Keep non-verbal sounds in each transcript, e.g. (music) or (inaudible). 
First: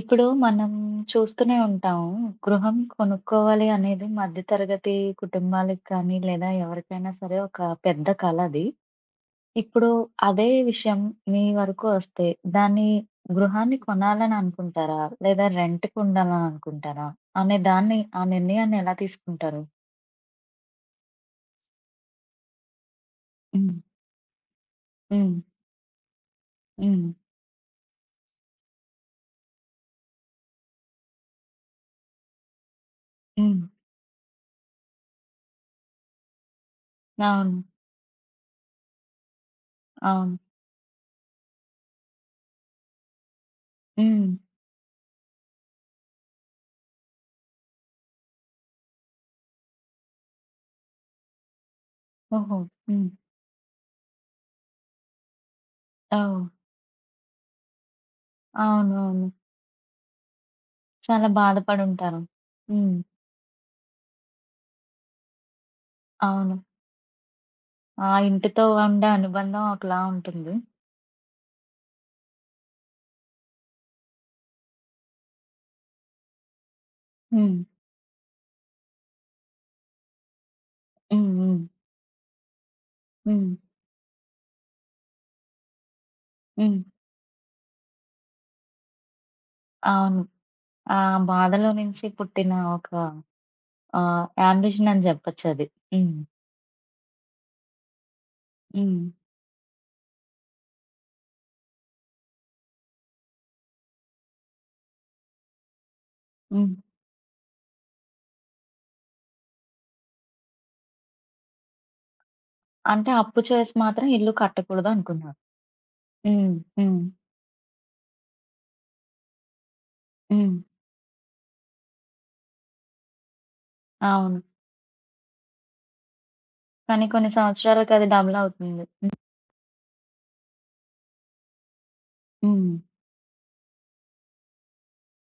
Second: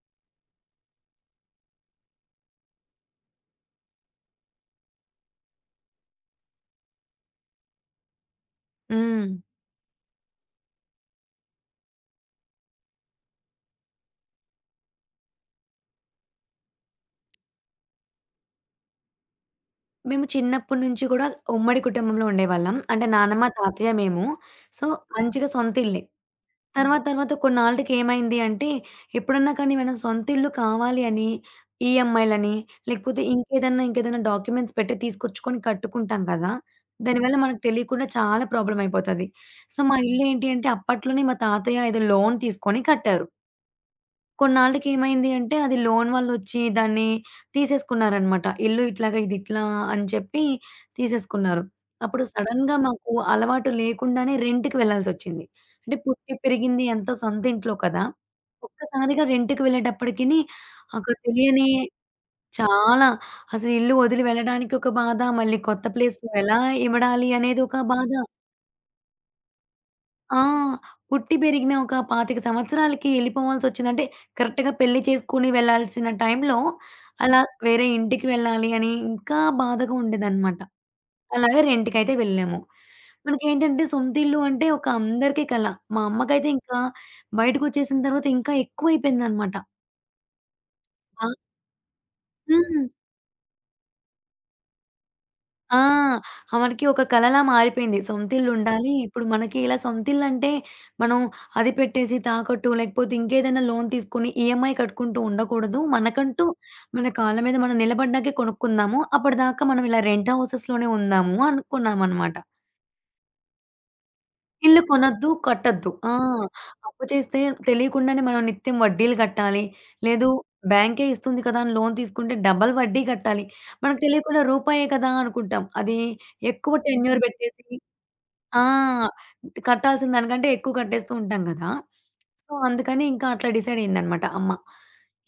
ఇప్పుడు మనం చూస్తూనే ఉంటాము. గృహం కొనుక్కోవాలి అనేది మధ్య తరగతి కుటుంబాలకి కానీ, లేదా ఎవరికైనా సరే ఒక పెద్ద కల అది. హ్మ్. ఇప్పుడు అదే విషయం మీ వరకు వస్తే దాన్ని గృహాన్ని కొనాలని అనుకుంటారా? లేదా రెంట్‌కి ఉండాలని అనుకుంటారా? అనే దాన్ని ఆ నిర్ణయాన్ని ఎలా తీసుకుంటారు? మేము చిన్నప్పటి నుంచి కూడా ఉమ్మడి కుటుంబంలో ఉండేవాళ్ళం. అంటే నానమ్మ, హ్మ్. తాతయ్య, మేము. సో, హ్మ్. మంచిగా సొంతిల్లే. తర్వాత హ్మ్. తర్వాత కొన్నాళ్ళకి ఏమైంది అంటే, ఎప్పుడన్నా కానీ మనం సొంతిల్లు కావాలి అని ఈఎంఐలని, లేకపోతే హ్మ్. ఇంకేదన్నా ఇంకేదన్నా డాక్యుమెంట్స్ పెట్టి తీసుకొచ్చుకొని కట్టుకుంటాం కదా! దానివల్ల అవును. మనకు తెలియకుండా చాలా ప్రాబ్లమ్ అయిపోతది. సో, మా ఇల్లు అవును. ఏంటి అంటే అప్పట్లోనే మా తాతయ్య ఏదో లోన్ తీసుకొని కట్టారు. హ్మ్. కొన్నాళ్ళకేమైంది అంటే, అది లోన్ వాళ్ళొచ్చి దాన్ని తీసేసుకున్నారనమాట. ఇల్లు ఇట్లాగా ఇది ఇట్లా అని చెప్పి తీసేసుకున్నారు. అప్పుడు ఓహో! సడెన్‌గా హ్మ్. మాకు అలవాటు లేకుండానే రెంట్‌కి వెళ్ళాల్సొచ్చింది. అంటే పుట్టి ఓహ్! పెరిగింది అంతా సొంత ఇంట్లో కదా! ఒక్కసారిగా అవునవును. రెంట్‌కి వెళ్ళేటప్పటికిని అక్కడ చాలా తెలియని బాధపడుంటారు. హ్మ్. చాలా, అసలు ఇల్లు వదిలి వెళ్ళడానికి ఒక బాధ, మళ్ళీ కొత్త ప్లేస్‌లో అవును. ఎలా ఇమడాలి అనేది ఒక బాధ. ఆ! ఇంటితో ఉండే అనుబంధం ఒకలా ఆ! ఉంటుంది. పుట్టి పెరిగిన ఒక 25 సంవత్సరాలకి ఎళ్ళిపోవాల్సొచ్చింది. అంటే కరెక్ట్‌గా పెళ్లి చేసుకొని వెళ్ళాల్సిన టైంలో అలా హ్మ్. వేరే ఇంటికి వెళ్ళాలి అని ఇంకా బాధగా ఉండేదనమాట. హ్మ్. అలాగే హ్మ్. రెంట్‌కైతే వెళ్ళాము. హ్మ్. మనకేంటంటే సొంత ఇల్లు అంటే ఒక అందరికీ కల. మా అమ్మకైతే ఇంకా హ్మ్. బయటకొచ్చేసిన తర్వాత ఇంకా ఎక్కువైపోయిందనమాట. అవును. ఆ ఆ! బాధలో నుంచి పుట్టిన హ్మ్. ఒక యాంబిషన్ అని చెప్పొచ్చది. ఆ! హ్మ్. మనకి ఒక కలలా మారిపోయింది. సొంతిల్లుండాలి. హ్మ్. ఇప్పుడు మనకి ఇలా సొంతిల్లంటే మనం అది పెట్టేసి తాకట్టు, లేకపోతే ఇంకేదైనా లోన్ తీసుకొని ఈఎంఐ కట్టుకుంటూ ఉండకూడదు. మనకంటూ హ్మ్. మన కాళ్ళ మీద మనం నిలబడ్డాకే కొనుక్కుందాము. అప్పటిదాకా మనం ఇలా రెంట్ హౌసెస్‌లోనే ఉందాము అనుకున్నామనమాట. అంటే అప్పు చేసి మాత్రం ఇల్లు ఇల్లు కట్టకూడదు కొనొద్దు, అనుకున్నారు. కట్టొద్దు. ఆ! హ్మ్. హ్మ్. అప్పు చేస్తే తెలియకుండానే మనం నిత్యం వడ్డీలు కట్టాలి. లేదు, హ్మ్. బ్యాంకే ఇస్తుంది కదా! అని లోన్ తీసుకుంటే డబల్ వడ్డీ కట్టాలి. మనకు అవును. తెలియకుండా రూపాయే కదా! అనుకుంటాం. అది ఎక్కువ కానీ టెన్యూర్ కొన్ని పెట్టేసి, సంవత్సరాలకి అది డబుల్ ఆ, అవుతుంది. హ్మ్. కట్టాల్సిన దానికంటే ఎక్కువ కట్టేస్తూ ఉంటాం గదా! సో, హ్మ్. అందుకని ఇంకా అట్లా డిసైడ్ అయిందనమాట అమ్మ.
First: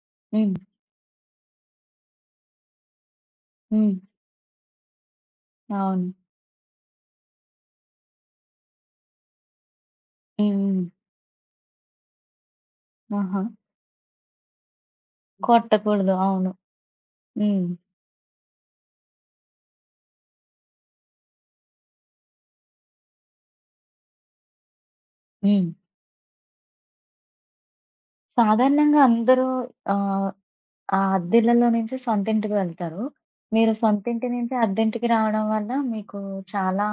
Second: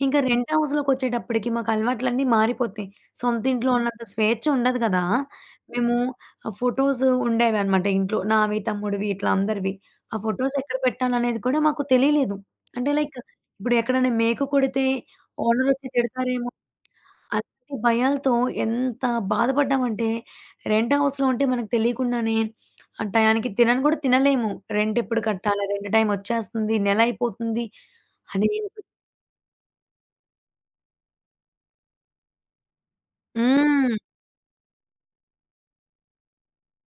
ఇంకా రెంట్ హ్మ్. హౌస్‌లోకొచ్చేటప్పటికి మాకు అలవాట్లన్నీ మారిపోతాయి. సొంత ఇంట్లో హ్మ్. ఉన్నంత స్వేచ్ఛ ఉండదు గదా! మేము, అవును. ఆ ఫోటోస్ ఉండేవనమాట ఇంట్లో. నావి, తమ్ముడివి ఇట్లా అందరివి. ఆ ఫోటోస్ హ్మ్. ఎక్కడ హ్మ్. పెట్టాలనేది కూడా మాకు తెలియలేదు. అంటే లైక్, ఆహా! హ్మ్. ఇప్పుడు ఎక్కడైనా మేకు కొడితే ఓనరొచ్చి కొట్టకూడదు. తిడతారేమో, అవును. హ్మ్. అలాంటి భయాలతో ఎంత బాధపడ్డామంటే, రెంట్ హౌస్‌లో ఉంటే మనకు తెలియకుండానే ఆ టయానికి తినను కూడా తినలేము. రెంట్ ఎప్పుడు కట్టాలా? హ్మ్. రెంట్ టైమ్ వచ్చేస్తుంది. నెలయిపోతుంది. అని ఒక సాధారణంగా అందరూ ఆహ్ ఆ! అద్దిళ్ళలో నుంచి సొంతింటికి వెళ్తారు. మీరు హ్మ్. సొంతింటి నుంచి అద్దెంటికి రావడం వల్ల మీకు చాలా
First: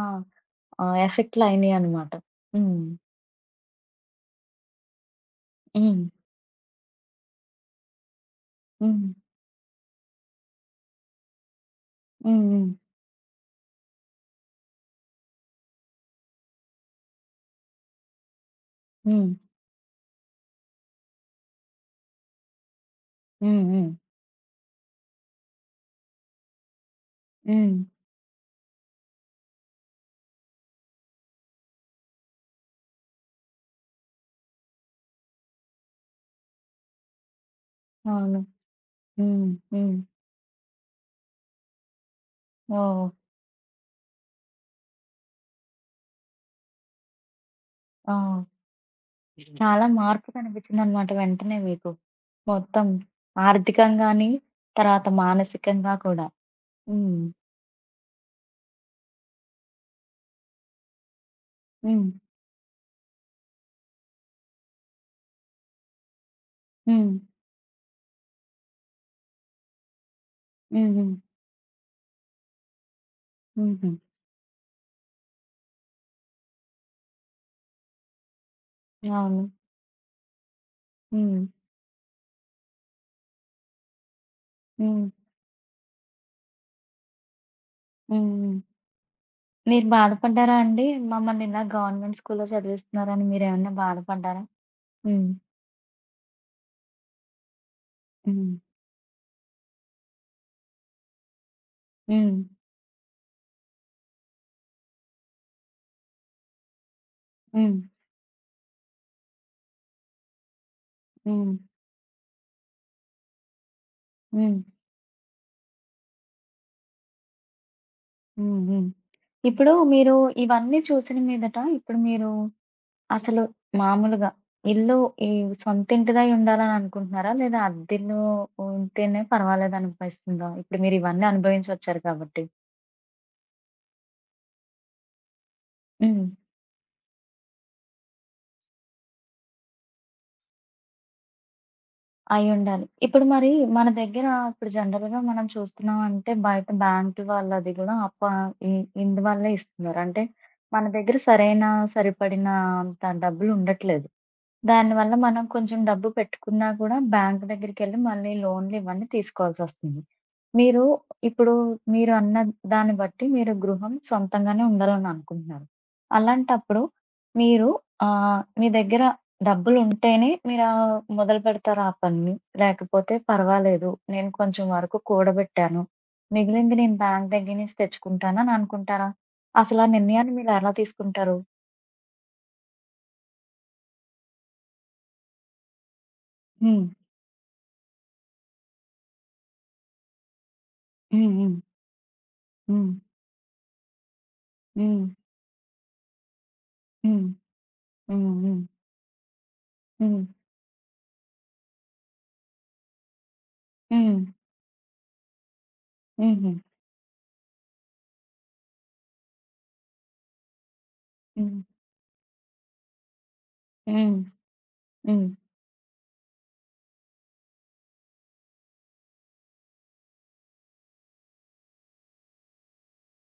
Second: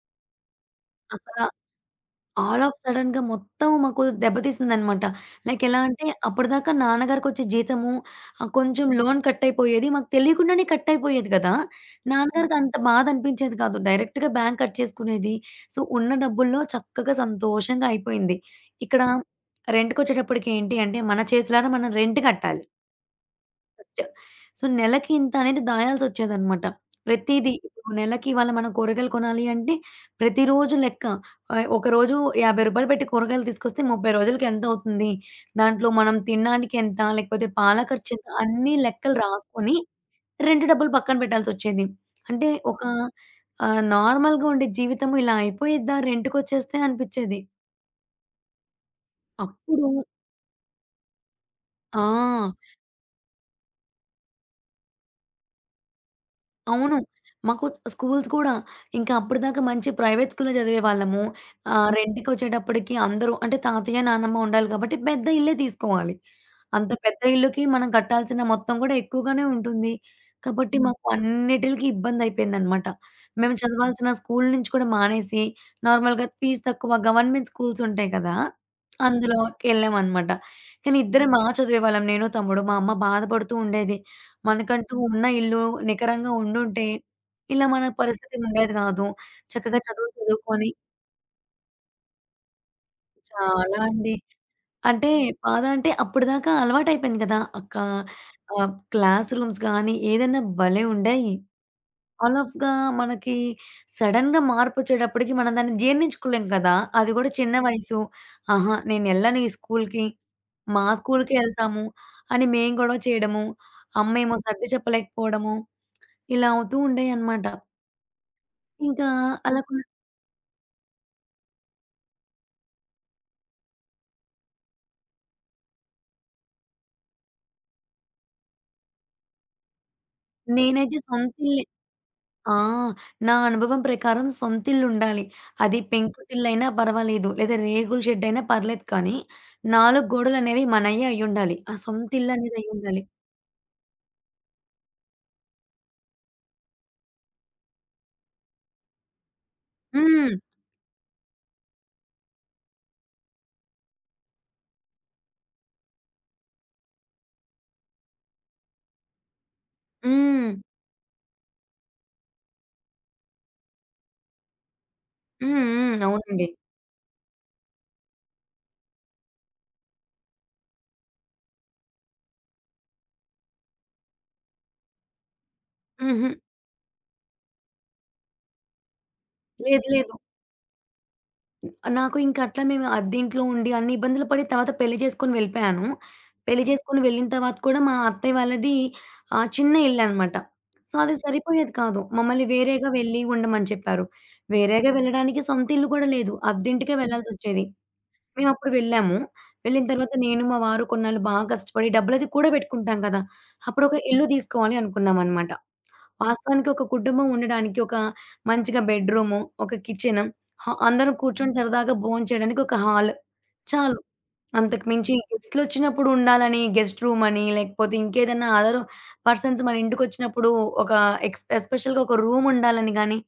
అసల ఎఫెక్ట్‌లయినియనమాట. ఆల్ ఆఫ్ హ్మ్. సడెన్‌గా మొత్తం మాకు దెబ్బతీసిందనమాట. లైక్ ఎలా హ్మ్. అంటే అప్పటిదాకా నాన్నగారికొచ్చే జీతము, కొంచెం హ్మ్. లోన్ కట్ అయిపోయేది. మాకు తెలియకుండానే కట్ అయిపోయేది కదా! హ్మ్. నాన్నగారికి హ్మ్. అంత బాధ అనిపించేది కాదు. డైరెక్ట్‌గా బ్యాంక్ కట్ చేసుకునేది. సో, ఉన్న డబ్బుల్లో చక్కగా సంతోషంగా అయిపోయింది. ఇక్కడ హ్మ్. రెంట్‌కొచ్చేటప్పటికి ఏంటి అంటే మన చేతులారా మనం రెంట్ కట్టాలి. హ్మ్. హ్మ్. ఫస్ట్. సో, నెలకి ఇంత అనేది దాయాల్సొచ్చేదనమాట. ప్రతీదీ. హ్మ్. ఇప్పుడు నెలకి ఇవాళ మనం కూరగాయలు కొనాలి అంటే ప్రతిరోజు లెక్క. ఒకరోజు రూ. 50 పెట్టి కూరగాయలు తీసుకొస్తే 30 రోజులకి ఎంతవుతుంది? దాంట్లో మనం తినడానికి ఎంత? లేకపోతే పాల ఖర్చెంత? అవును. అన్నీ లెక్కలు హ్మ్. రాసుకొని హ్మ్. రెంట్ డబ్బులు పక్కన పెట్టాల్సొచ్చేది. అంటే ఒక, ఓహ్! నార్మల్‌గా ఉండే జీవితం ఇలా అయిపోయిద్దా రెంట్‌కొచ్చేస్తే అనిపిచ్చేది. ఆ! చాలా అప్పుడు, మార్పు కనిపిచ్చిందనమాట వెంటనే మీకు. ఆ! మొత్తం ఆర్థికంగాని, తర్వాత మానసికంగా కూడా. అవును. హ్మ్. మాకు స్కూల్స్ కూడా ఇంకా అప్పటిదాకా మంచి ప్రైవేట్ స్కూల్‌లో చదివేవాళ్ళము. హ్మ్. రెంట్‌కొచ్చేటప్పటికి అందరూ అంటే తాతయ్య, నానమ్మ ఉండాలి కాబట్టి పెద్ద ఇల్లే తీసుకోవాలి. అంత హ్మ్. పెద్ద ఇల్లుకి మనం కట్టాల్సిన మొత్తం కూడా ఎక్కువగానే ఉంటుంది. కాబట్టి హ్మ్, మాకు హుహు. అన్నిటిలకి ఇబ్బందయిపోయిందనమాట. మేము హుహు. చదవాల్సిన స్కూల్ నుంచి కూడా మానేసి నార్మల్‌గా ఫీజ్ తక్కువ గవర్నమెంట్ స్కూల్స్ ఉంటాయి కదా! అవును. అందులోకెళ్ళామనమాట. కానీ ఇద్దరం బా హ్మ్. చదివేవాళ్ళం నేను, తమ్ముడు. మా అమ్మ బాధపడుతూ ఉండేది. మనకంటూ హ్మ్. ఉన్న ఇల్లు నికరంగా ఉండుంటే, ఇలా మన హ్మ్. పరిస్థితి హ్మ్. ఉండేది గాదు. చక్కగా మీరు చదువు బాధపడ్డారా చదువుకొని, అండి? మమ్మల్ని ఇలా గవర్నమెంట్ స్కూల్‌లో చదివిస్తున్నారని మీరేమన్నా చాలా అండి. బాధపడ్డారా? అంటే హ్మ్. బాధ అంటే అప్పటిదాకా అలవాటయిపోయింది కదా! అక్క, హ్మ్. క్లాస్ రూమ్స్ గానీ ఏదైనా భలే ఉండేయి. హ్మ్. ఆల్ ఆఫ్‌గా మనకి సడెన్‌గా మార్పొచ్చేటప్పటికి మనం దాన్ని జీర్ణించుకోలేం కదా! అది గూడా చిన్న హ్మ్. వయసు. ఆహా! నేనెళ్ళను ఈ స్కూల్‌కి. మా స్కూల్‌కే హ్మ్. ఎళ్తాము అని మేం గొడవ చేయడము, అమ్మేమో హ్మ్. సర్ది చెప్పలేకపోవడము, ఇలా అవుతూ ఉండేయన్నమాట. హ్మ్. హ్మ్. ఇంకా అలా ఇప్పుడు కూడా, మీరు ఇవన్నీ చూసిన మీదట ఇప్పుడు మీరు అసలు మామూలుగా ఇల్లు ఈ సొంత ఇంటిదై ఉండాలని అనుకుంటున్నారా? లేదా అద్దిల్లు ఉంటేనే పర్వాలేదనిపిస్తుందా? ఇప్పుడు నేనైతే మీరు ఇవన్నీ సొంతిల్లే. అనుభవించొచ్చారు కాబట్టి. ఆ! నా అనుభవం ప్రకారం సొంతిల్లుండాలి. అది హ్మ్. పెంకుటిల్లయినా పర్వాలేదు. లేదా రేగుల షెడ్డయినా పర్లేదు కానీ, 4 గోడలనేవి మనయ్యే అయ్యుండాలి. ఆ సొంతిల్లనేది అయ్యుండాలి. అయ్యుండాలి. ఇప్పుడు మరి మన దగ్గర ఇప్పుడు జనరల్‌గా మనం చూస్తున్నాం అంటే బయట బ్యాంకు వాళ్ళది గూడా ఇ ఇందువల్లే ఇస్తున్నారు. అంటే హ్మ్. మన దగ్గర సరైన సరిపడిన అంత డబ్బులు ఉండట్లేదు. దానివల్ల మనం కొంచెం డబ్బు పెట్టుకున్నా కూడా బ్యాంక్ దగ్గరికెళ్ళి మళ్ళీ లోన్‌లు ఇవన్నీ తీసుకోవాల్సొస్తుంది. హ్మ్. మీరు ఇప్పుడు మీరు అన్న దాన్ని బట్టి మీరు గృహం సొంతంగానే ఉండాలని హ్మ్. అనుకుంటున్నారు. హ్మ్. అవునండి. అలాంటప్పుడు మీరు మీ దగ్గర డబ్బులుంటేనే మీరా మొదలుపెడతారు ఆ పనిని. లేకపోతే పర్వాలేదు. నేను కొంచెం వరకు కూడబెట్టాను. హుహు. మిగిలింది నేను బ్యాంక్ దగ్గర నుంచి తెచ్చుకుంటాను అని అనుకుంటారా? అసలా లేదు లేదు. నిర్ణయాన్ని మీరెలా తీసుకుంటారు? నాకు ఇంక అట్లా మేము అద్దింట్లో ఉండి అన్ని ఇబ్బందులు పడి తర్వాత పెళ్లి చేసుకొని వెళ్ళిపోయాను. పెళ్లి హ్మ్. చేసుకొని వెళ్ళిన తర్వాత కూడా మా అత్తయ్య వాళ్ళది చిన్న ఇల్లనమాట. సో, అది హ్మ్. హ్మ్. సరిపోయేది కాదు. మమ్మల్ని వేరేగా హ్మ్. వెళ్ళి ఉండమని చెప్పారు. వేరేగా హ్మ్. వెళ్ళడానికి సొంత ఇల్లు కూడా లేదు. అద్దింటికే హ్మ్. వెళ్ళాల్సొచ్చేది. హ్మ్. హ్మ్. మేమప్పుడు వెళ్ళాము. వెళ్ళిన తర్వాత హ్మ్. నేను, మా వారు కొన్నాళ్ళు బాగా కష్టపడి డబ్బులది కూడబెట్టుకుంటాం కదా! అప్పుడొక హ్మ్. ఇల్లు తీసుకోవాలి అనుకున్నామనమాట. హుహు. వాస్తవానికి ఒక కుటుంబం ఉండడానికి ఒక మంచిగా బెడ్‌రూము, ఒక కిచెను, హా అందరం కూర్చొని హ్మ్. సరదాగా భోంచేయడానికి ఒక హాలు చాలు. హ్మ్. అంతకు మించి హ్మ్. గెస్ట్‌లొచ్చినప్పుడు ఉండాలని గెస్ట్ రూమని, లేకపోతే ఇంకేదన్నా అదరు పర్సన్స్ మన ఇంటికొచ్చినప్పుడు ఒక, ఎస్పెషల్‌గా ఒక రూముండాలని గానీ,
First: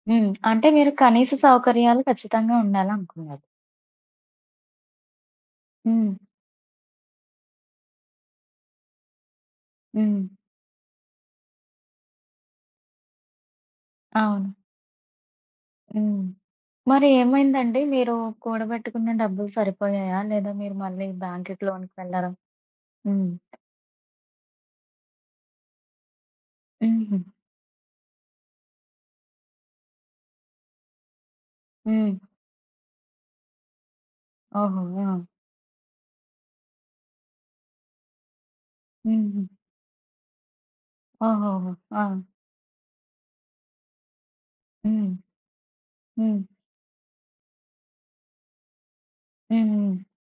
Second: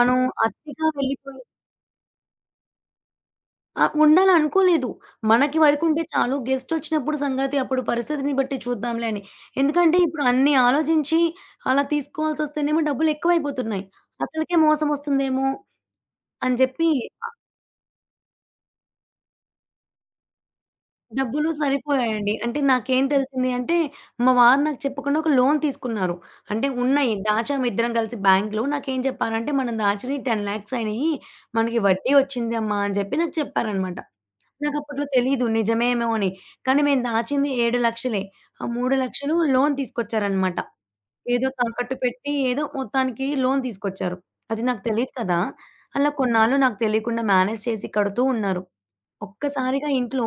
మనం హ్మ్. అంటే అతిగా మీరు కనీస వెళ్ళిపోయి, సౌకర్యాలు ఖచ్చితంగా ఉండాలనుకున్నారు. ఆ! ఉండాలనుకోలేదు. మనకి వరకుంటే హ్మ్. చాలు. గెస్టొచ్చినప్పుడు సంగతి అప్పుడు పరిస్థితిని బట్టి చూద్దాంలే అని. ఎందుకంటే హ్మ్. ఇప్పుడు అన్ని ఆలోచించి అలా తీసుకోవాల్సొస్తేనేమో డబ్బులెక్కువైపోతున్నాయి. అవును. అసలకే మోసమొస్తుందేమో హ్మ్. అని చెప్పి, మరి ఆహ్, ఏమైందండి? మీరు కూడబెట్టుకున్న డబ్బులు సరిపోయాయా? లేదా మీరు మళ్ళీ డబ్బులు బ్యాంక్‌కి లోన్‌కి వెళ్లారా? సరిపోయాయండి. అంటే నాకేం హ్మ్. తెలిసింది అంటే, మా వారు నాకు చెప్పకుండా ఒక లోన్ తీసుకున్నారు. అంటే ఉన్నాయి హుహు. దాచాము ఇద్దరం కలిసి బ్యాంక్‌లో. నాకేం చెప్పారంటే, మనం దాచినయి 10,00,000 అయినయి. మనకి వడ్డీ హ్మ్. వచ్చిందమ్మా అని చెప్పి నాకు చెప్పారనమాట. ఓహో! నాకప్పట్లో ఆ! తెలీదు నిజమేమో అని. కానీ మేము దాచింది 7,00,000, ఆ 3,00,000 హుహు. లోన్ తీసుకొచ్చారనమాట. ఏదో ఓహోహో! తాకట్టు ఆ! పెట్టి ఏదో మొత్తానికి లోన్ తీసుకొచ్చారు. అది నాకు తెలీదు హ్మ్. కదా! అలా హ్మ్. కొన్నాళ్ళు నాకు తెలియకుండా మేనేజ్ చేసి కడుతూ ఉన్నారు. హ్మ్. ఒక్కసారిగా హ్మ్. ఇంట్లో,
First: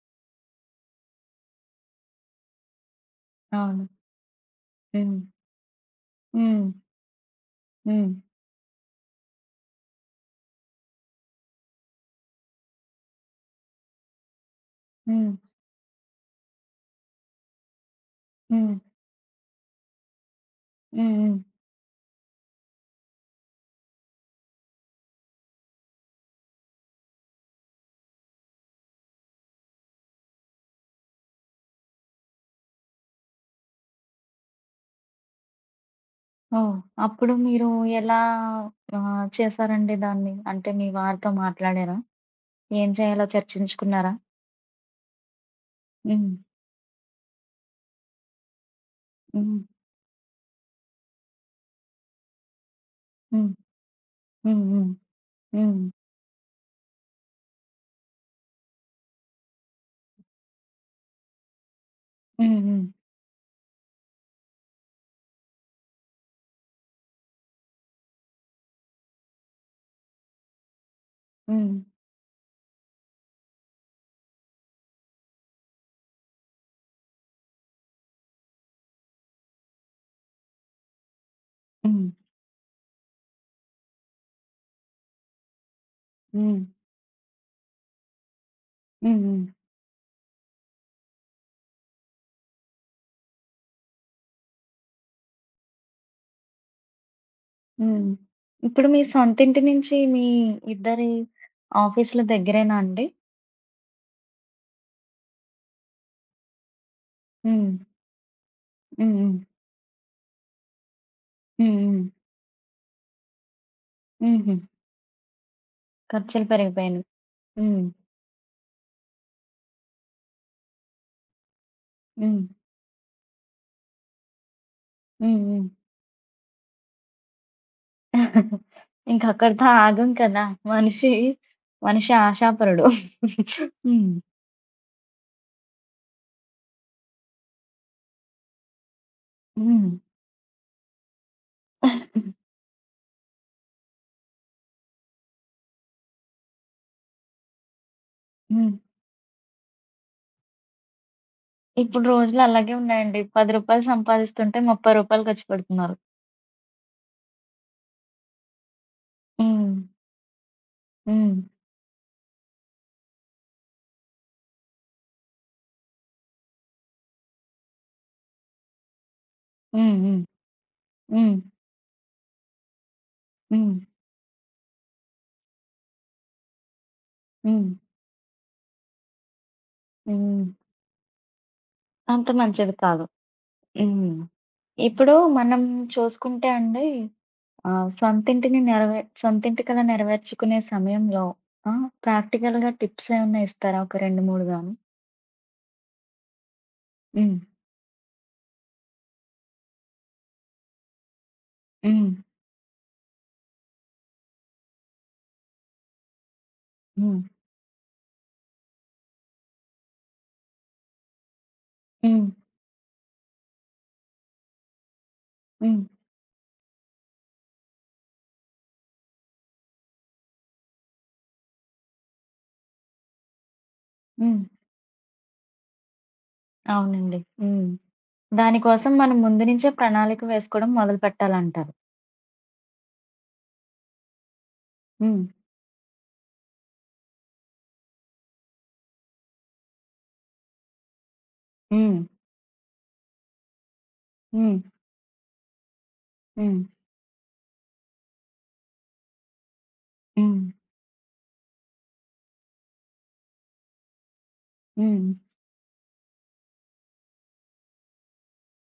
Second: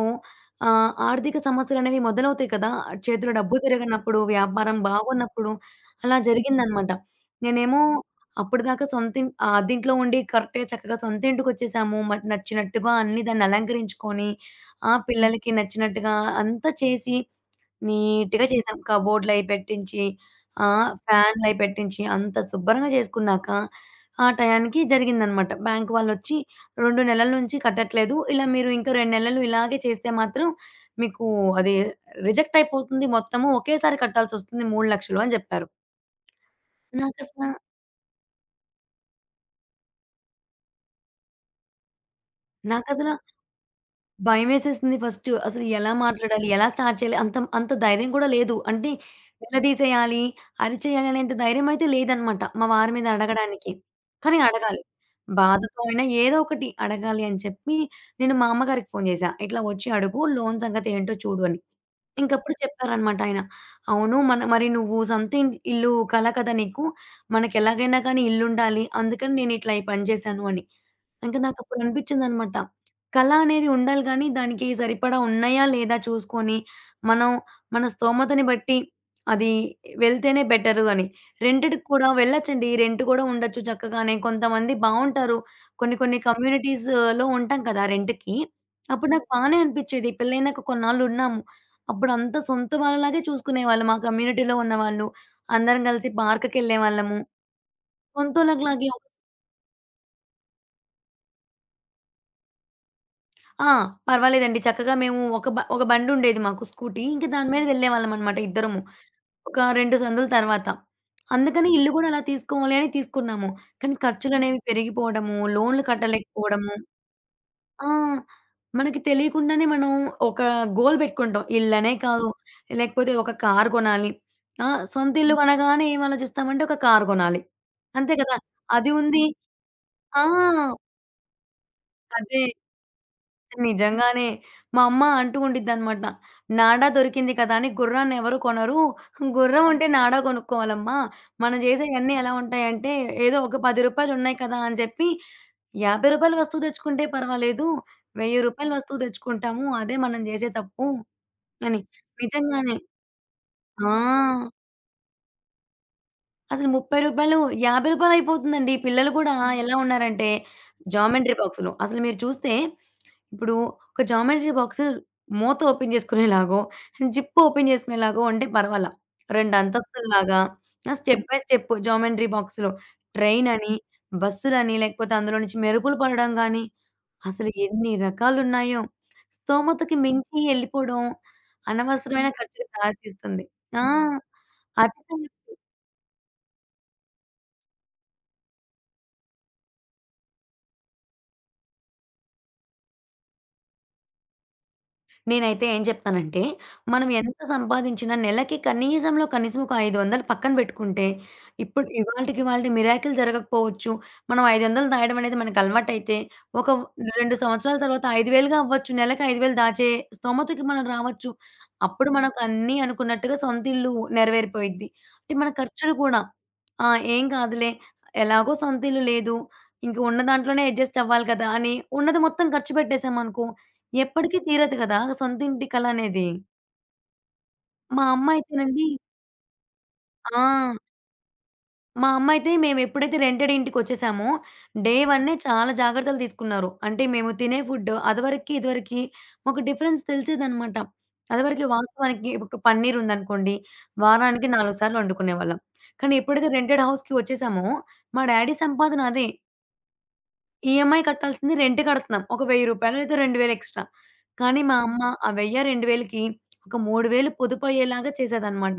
ఆర్థిక సమస్యలనేవి మొదలవుతాయి కదా! చేతిలో డబ్బు అవును. తిరగనప్పుడు, వ్యాపారం హ్మ్. బాగోనప్పుడు అలా హ్మ్. జరిగిందనమాట. నేనేమో హ్మ్. అప్పటిదాకా అద్దింట్లో ఉండి కరెక్ట్‌గా చక్కగా సొంతింటికొచ్చేసాము. మరి నచ్చినట్టుగా అన్నీ దాన్ని అలంకరించుకొని, ఆ హ్మ్. హ్మ్. పిల్లలకి నచ్చినట్టుగా అంతా చేసి, నీట్‌గా హ్మ్. చేసాం. కబోర్డ్‌లయి పెట్టించి, హ్మ్. హ్మ్. ఫ్యాన్‌లయి పెట్టించి అంత శుభ్రంగా చేసుకున్నాక, ఆ టయానికి జరిగిందనమాట. బ్యాంక్ వాళ్ళొచ్చి 2 నెలల నుంచి కట్టట్లేదు. ఇలా మీరు ఇంకో 2 నెలలు ఇలాగే చేస్తే మాత్రం మీకు అది రిజెక్ట్ అయిపోతుంది మొత్తము. ఒకేసారి కట్టాల్సొస్తుంది 3,00,000 అని జెప్పారు. ఓహ్! అప్పుడు నాకసల మీరు ఎలా చేశారండి దాన్ని? అంటే మీ వారితో మాట్లాడారా? ఏం నాకసల చేయాలో చర్చించుకున్నారా? భయమేసేసింది ఫస్ట్. అసలు ఎలా హ్మ్. మాట్లాడాలి? ఎలా స్టార్ట్ చేయాలి? అంత అంత ధైర్యం కూడా లేదు. అంటే హ్మ్. నిలదీసేయాలి, అరిచేయాలి అనేంత ధైర్యం అయితే లేదనమాట మా వారి మీద హ్మ్. అడగడానికి. కానీ హ్మ్. అడగాలి. హ్మ్. హ్మ్. బాధతో అయినా ఏదో ఒకటి అడగాలి అని చెప్పి నేను మా అమ్మగారికి ఫోను జేశా. ఇట్లా వచ్చి అడుగు లోన్ సంగతి ఏంటో చూడు అని. ఇంకప్పుడు హ్మ్. హ్మ్. చెప్పారనమాట ఆయన. అవును. మన మరి నువ్వు సమ్‌థింగ్ ఇల్లు కల కదా! నీకు. మనకెలాగైనా కానీ ఇల్లుండాలి. అందుకని నేనిట్లా ఈ పని చేశాను అని. ఇంక హ్మ్. నాకప్పుడు అనిపించిందనమాట. కళ అనేది ఉండాలి గానీ, దానికి సరిపడా ఉన్నాయా? లేదా? చూసుకొని, మనం మన స్తోమతని బట్టి అది వెళ్తేనే బెటరు అని. రెంటెడ్‌కి కూడా హ్మ్. వెళ్ళొచ్చండి. రెంట్ కూడా ఉండొచ్చు చక్కగానే. కొంతమంది బావుంటారు. కొన్ని కొన్ని హ్మ్. కమ్యూనిటీస్‌లో ఉంటాం కదా! రెంట్‌కి. అప్పుడు హ్మ్. నాకు హ్మ్. బానే అనిపిచ్చేది. పెళ్లయినాక కొన్నాళ్ళున్నాము. అప్పుడంతా సొంత వాళ్ళలాగే చూసుకునేవాళ్ళు. మా కమ్యూనిటీలో ఉన్నవాళ్ళు. అందరం కలిసి పార్క్‌కెళ్ళేవాళ్ళము. హ్మ్. ఇప్పుడు సొంతోళ్ళకిలాగే, మీ సొంతింటి నుంచి మీ ఇద్దరి ఆఫీసులు దగ్గరేనా అండి? ఆ! పర్వాలేదండి. చక్కగా మేము ఒక బండుండేది మాకు, స్కూటీ. ఇంక దాని మీద హ్మ్. వెళ్ళేవాళ్ళమనమాట ఇద్దరము. హ్మ్. హ్మ్. ఒక 2 సందుల తర్వాత. అందుకని హ్మ్. ఇల్లు హ్మ్. గూడా అలా తీసుకోవాలి అని తీసుకున్నాము. కానీ హుహు. ఖర్చులనేవి పెరిగిపోవడము, లోన్‌లు ఖర్చులు కట్టలేకపోవడము. పెరిగిపోయినియి. హ్మ్. ఆ! మనకి తెలియకుండానే మనం ఒక గోల్ పెట్టుకుంటాం. ఇల్లనే కాదు, హ్మ్. లేకపోతే ఒక కారు కొనాలి. ఆ! సొంత ఇల్లు హ్మ్. హ్మ్. కొనగానే ఏం ఆలోచిస్తామంటే ఒక కారు కొనాలి. అంతే కదా! (laughs) అది ఇంక ఉంది. అక్కడితో ఆగం ఆ! కదా! మనిషి, మనిషి అదే. ఆశాపరుడు. (laughs) హ్మ్. నిజంగానే. మా అమ్మ అంటూ ఉండిద్దనమాట. నాడా దొరికింది కదా అని గుర్రాన్ని ఎవరు కొనరు. గుర్రం ఉంటే హ్మ్. నాడా కొనుక్కోవాలమ్మా. మనం చేసేయన్నీ ఎలా ఉంటాయంటే ఏదో ఒక రూ. 10 ఉన్నాయి కదా అని చెప్పి రూ. 50 వస్తువు తెచ్చుకుంటే పర్వాలేదు. రూ. 1000 హ్మ్. వస్తువు తెచ్చుకుంటాము. అదే మనం చేసే తప్పు అని. ఇప్పుడు రోజులు అలాగే నిజంగానే. ఉన్నాయండి. రూ. 10 ఆ! సంపాదిస్తుంటే రూ. 30 ఖర్చు పెడుతున్నారు. అసలు రూ. 30, రూ. 50 అయిపోతుందండి. పిల్లలు కూడా, హ్మ్, హ్మ్. ఎలా ఉన్నారంటే జామెంట్రీ హ్మ్. బాక్స్‌లు. అసలు మీరు చూస్తే ఇప్పుడు ఒక జామెంట్రీ బాక్స్ మూత ఓపెన్ చేసుకునేలాగో, జిప్ ఓపెన్ చేసుకునేలాగో ఉంటే పర్వాలా. 2 హ్మ్. హ్మ్. అంతస్తుల్లాగా, ఆ! స్టెప్ బై హ్మ్. స్టెప్ జామెంట్రీ బాక్స్‌లు. ట్రైన్ అని, హ్మ్. బస్సులని లేకపోతే అందులో నుంచి మెరుపులు పడడం గానీ, అసలు హ్మ్. ఎన్ని రకాలున్నాయో. స్తోమతకి మించి హ్మ్. ఎళ్ళిపోవడం అనవసరమైన అంత మంచిది ఖర్చులకు కాదు. దారితీస్తుంది. ఆ! హ్మ్. ఇప్పుడు మనం చూసుకుంటే అండి సొంతింటి కల నెరవేర్చుకునే సమయంలో ఆ! ప్రాక్టికల్‌గా టిప్స్ ఏమన్నా ఇస్తారా? ఒక 2, 3 గాని? నేనైతే ఏం చెప్తానంటే, మనం హ్మ్. ఎంత సంపాదించినా నెలకి కనీసంలో కనీసం ఒక 500 పక్కన పెట్టుకుంటే, ఇప్పుడు హ్మ్. ఇవాల్టికి ఇవాల్టి మిరాకిల్ జరగకపోవచ్చు. మనం 500 దాయడం అనేది మనకు అలవాటైతే, ఒక హ్మ్. 2 సంవత్సరాల తర్వాత 5,000గా అవ్వచ్చు. నెలకి 5,000 దాచే స్తోమతకి మనం రావచ్చు. అప్పుడు హ్మ్. మనకు అన్నీ అనుకున్నట్టుగా సొంత ఇల్లు నెరవేరిపోయిద్ది. అంటే మన హ్మ్. ఖర్చులు కూడా, ఏం కాదులే, ఎలాగో సొంత ఇల్లు లేదు. ఇంక ఉన్న దాంట్లోనే అడ్జస్ట్ అవ్వాలి కదా! అని ఉన్నది మొత్తం ఖర్చు పెట్టేసామనుకో ఎప్పటికి హ్మ్. తీరదు కదా! సొంత ఇంటి కల అనేది. అవునండి. హ్మ్. మా అమ్మ అయితేనండి, దానికోసం మనం ముందు నుంచే ప్రణాళిక వేసుకోవడం ఆ! మొదలుపెట్టాలంటారు. మా అమ్మ అయితే మేము ఎప్పుడైతే రెంటెడ్ ఇంటికొచ్చేసామో, డే హ్మ్. వన్నే చాలా జాగ్రత్తలు తీసుకున్నారు. అంటే మేము తినే ఫుడ్ అదివరకి, ఇదివరకి మాకు డిఫరెన్స్ తెలిసేదనమాట. అదివరకి హ్మ్. వాస్తవానికి ఇప్పుడు పన్నీర్ ఉందనుకోండి, వారానికి హ్మ్. 4 సార్లు వండుకునేవాళ్ళం. కానీ ఎప్పుడైతే హ్మ్. రెంటెడ్ హౌస్‌కి వచ్చేసామో, మా డ్యాడీ సంపాదన అదే. హ్మ్. ఈఎంఐ కట్టాల్సింది రెంట్ కడుతున్నాం. ఒక రూ. 1000 లేదా 2,000 ఎక్స్‌ట్రా. కానీ మా అమ్మ హ్మ్. ఆ 1000, 2,000కి ఒక 3,000 పొదుపయ్యేలాగా చేసేదనమాట.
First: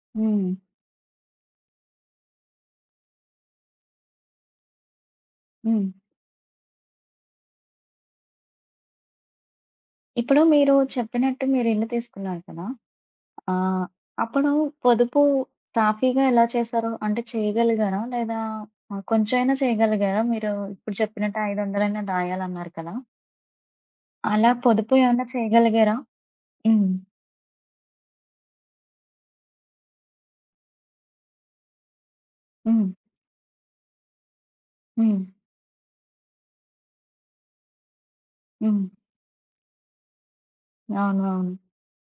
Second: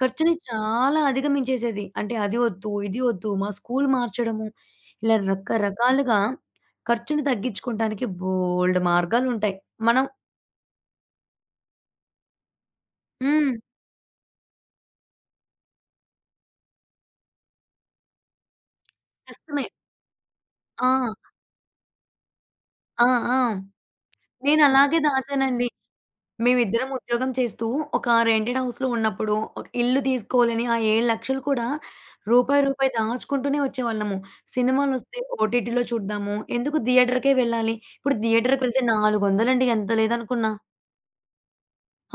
ఖర్చుని హ్మ్. చాలా అధిగమించేసేది. అంటే అది వద్దు, ఇది వద్దు, మా స్కూల్ మార్చడము, ఇలా హ్మ్. రకరకాలుగా ఖర్చుని తగ్గించుకోవటానికి బోలెడు మార్గాలుంటాయి. మనం, ఇప్పుడు మీరు చెప్పినట్టు మీరు ఇల్లు తీసుకున్నారు కదా! హ్మ్. ఆ! అప్పుడు పొదుపు సాఫీగా ఎలా చేశారు? అంటే చేయగలిగారా? లేదా కొంచెమైనా కష్టమే. చేయగలిగారా? మీరు ఆ! ఇప్పుడు చెప్పినట్టు 500 దాయాలన్నారు కదా! ఆ! ఆ! అలా పొదుపు నేనలాగే ఏమన్నా దాచానండి. చేయగలిగారా? హ్మ్. మేమిద్దరం ఉద్యోగం చేస్తూ ఒక రెంటెడ్ హౌస్‌లో ఉన్నప్పుడు, ఒక ఇల్లు తీసుకోవాలని ఆ 7,00,000 కూడా రూపాయి, హ్మ్. రూపాయి దాచుకుంటూనే వచ్చేవాళ్ళము. సినిమాలొస్తే హ్మ్. ఓటీటీలో చూద్దాము. ఎందుకు థియేటర్‌కే వెళ్ళాలి. ఇప్పుడు థియేటర్‌కి వెళ్తే హ్మ్. 400 అండి ఎంత లేదనుకున్నా. అవును. అవును.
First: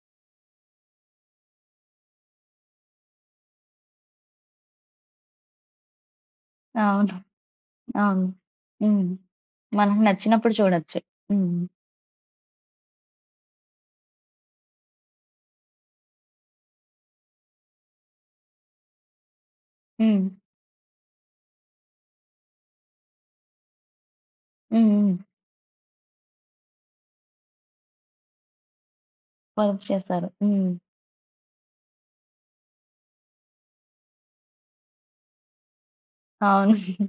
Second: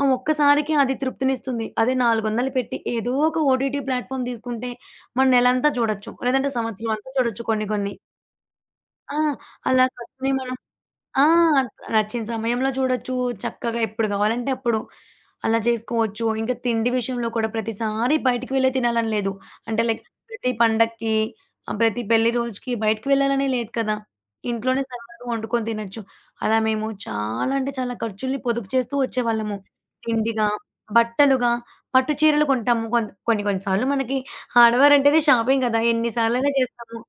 ఆ ఒక్కసారికి అది తృప్తినిస్తుంది. అదే 400 పెట్టి ఏదో ఒక ఓటీటీ ప్లాట్‌ఫార్మ్ తీసుకుంటే, మనం నెలంతా చూడొచ్చు. లేదంటే సంవత్సరం అంతా అవును. చూడొచ్చు కొన్ని కొన్ని. అవును. హ్మ్. ఆ! అలా మనకు కట్టుకుని, నచ్చినప్పుడు చూడొచ్చు. ఆ! హ్మ్. నచ్చిన సమయంలో చూడొచ్చు. చక్కగా ఎప్పుడు కావాలంటే అప్పుడు అలా చేసుకోవచ్చు. ఇంకా తిండి విషయంలో కూడా ప్రతిసారి బయటికి వెళ్ళే తినాలని లేదు. అంటే లైక్ హ్మ్. ప్రతి పండక్కి, ప్రతి పెళ్లి రోజుకి బయటికి వెళ్ళాలనే లేదు కదా! ఇంట్లోనే హ్మ్. హ్మ్. సరదాగా వండుకొని తినొచ్చు. అలా మేము చాలా అంటే చాలా ఖర్చుల్ని పొదుపు చేస్తూ వచ్చేవాళ్ళము. పొదుపు చేశారు. తిండిగా, హ్మ్. బట్టలుగా, పట్టు చీరలు కొంటాము. కొన్ని సార్లు మనకి ఆడవారంటేనే షాపింగ్ కదా! ఎన్ని సార్లైనా అవును. చేస్తాము.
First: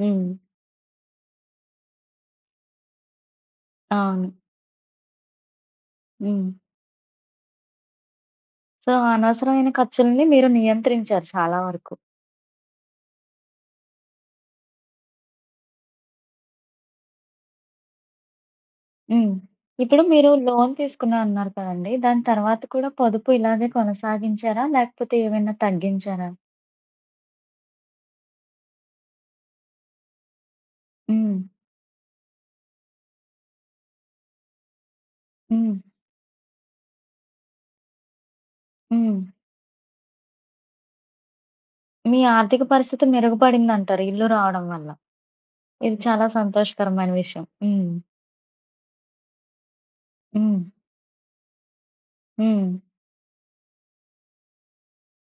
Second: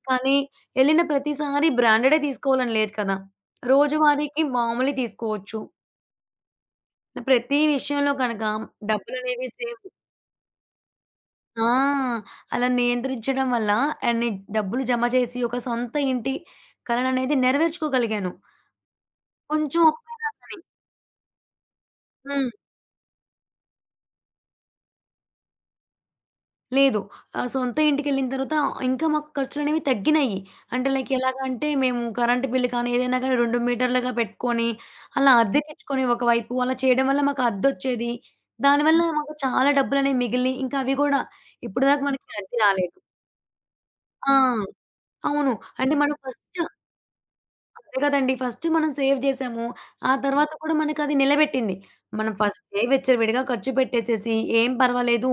హ్మ్. కానీ ఎళ్ళిన ప్రతిసారి బ్రాండెడే తీసుకోవాలని లేదు కదా! అవును. రోజువారీకి మామూలుయి తీసుకోవచ్చు. హ్మ్. ప్రతి విషయంలో గనక సో, డబ్బులనేవి అనవసరమైన సేవ్. ఖర్చుల్ని మీరు నియంత్రించారు చాలా ఆ! వరకు. అలా నియంత్రించడం వల్ల అన్ని డబ్బులు జమ చేసి ఒక సొంత ఇంటి కలననేది నెరవేర్చుకోగలిగాను. హ్మ్. కొంచెం ఇప్పుడు మీరు ఉపయోగాలని. లోన్ తీసుకున్నా అన్నారు కదండీ! దాని హ్మ్. తర్వాత కూడా పొదుపు ఇలాగే కొనసాగించారా? లేకపోతే ఏమైనా తగ్గించారా? లేదు. సొంత ఇంటికెళ్ళిన తర్వాత ఇంకా మాకు ఖర్చులనేవి తగ్గినాయి. అంటే లైక్ హ్మ్. ఎలాగంటే మేము కరెంట్ బిల్ కానీ, ఏదైనా కానీ 2 మీటర్లుగా పెట్టుకొని, అలా హ్మ్. అద్దెకిచ్చుకొని ఒకవైపు అలా చేయడం వల్ల మాకు అద్దొచ్చేది. దానివల్ల హ్మ్. మాకు చాలా డబ్బులనేవి మిగిలినియి. ఇంకా అవి గూడా ఇప్పటిదాకా మీ మనకి అద్దె ఆర్థిక రాలేదు. పరిస్థితి మెరుగుపడిందంటారు ఇల్లు ఆ! రావడం వల్ల. అవును. అంటే ఇది మనం చాలా ఫస్ట్, సంతోషకరమైన విషయం. హ్మ్. అంతే కదండీ! ఫస్ట్ మనం సేవ్ జేసాము. ఆ తర్వాత హ్మ్. కూడా మనకది నిలబెట్టింది. మనం హ్మ్. ఫస్టే విచ్చలవిడిగా ఖర్చు పెట్టేసేసి ఏం పర్వాలేదు.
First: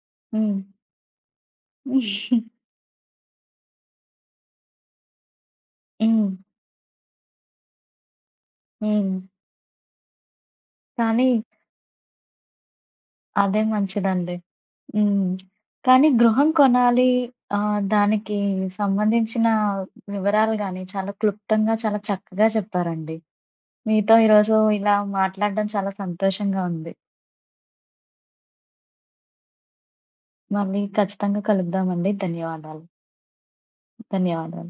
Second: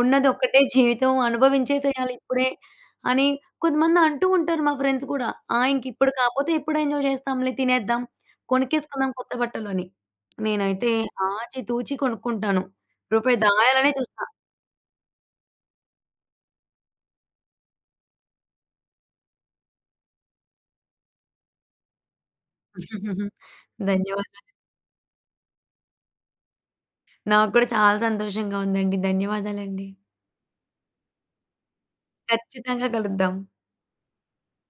ఉన్నది ఒక్కటే హ్మ్. జీవితం అనుభవించేసేయాలి ఇప్పుడే అని కొంతమంది అంటూ ఉంటారు మా ఫ్రెండ్స్ కూడా. "ఆ! ఇంకిప్పుడు హ్మ్. కాపోతే ఎప్పుడు ఎంజాయ్ చేస్తాంలే తినేద్దాం. కొనుక్కేసుకుందాం హ్మ్. కొత్త బట్టలు" అని. నేనైతే కానీ ఆచితూచి కొనుక్కుంటాను. రూపాయి అదే దాయాలనే చూస్తా. మంచిదండి. హ్మ్. కానీ గృహం కొనాలి దానికి సంబంధించిన వివరాలు గాని చాలా క్లుప్తంగా, చాలా చక్కగా చెప్పారండి. మీతో ధన్యవాదాలు. ఈరోజు ఇలా మాట్లాడడం చాలా సంతోషంగా ఉంది. నాకు కూడా చాలా సంతోషంగా ఉందండి. ధన్యవాదాలండి. మళ్ళీ ఖచ్చితంగా కలుద్దామండి. ధన్యవాదాలు. ఖచ్చితంగా కలుద్దాం. ధన్యవాదాలు.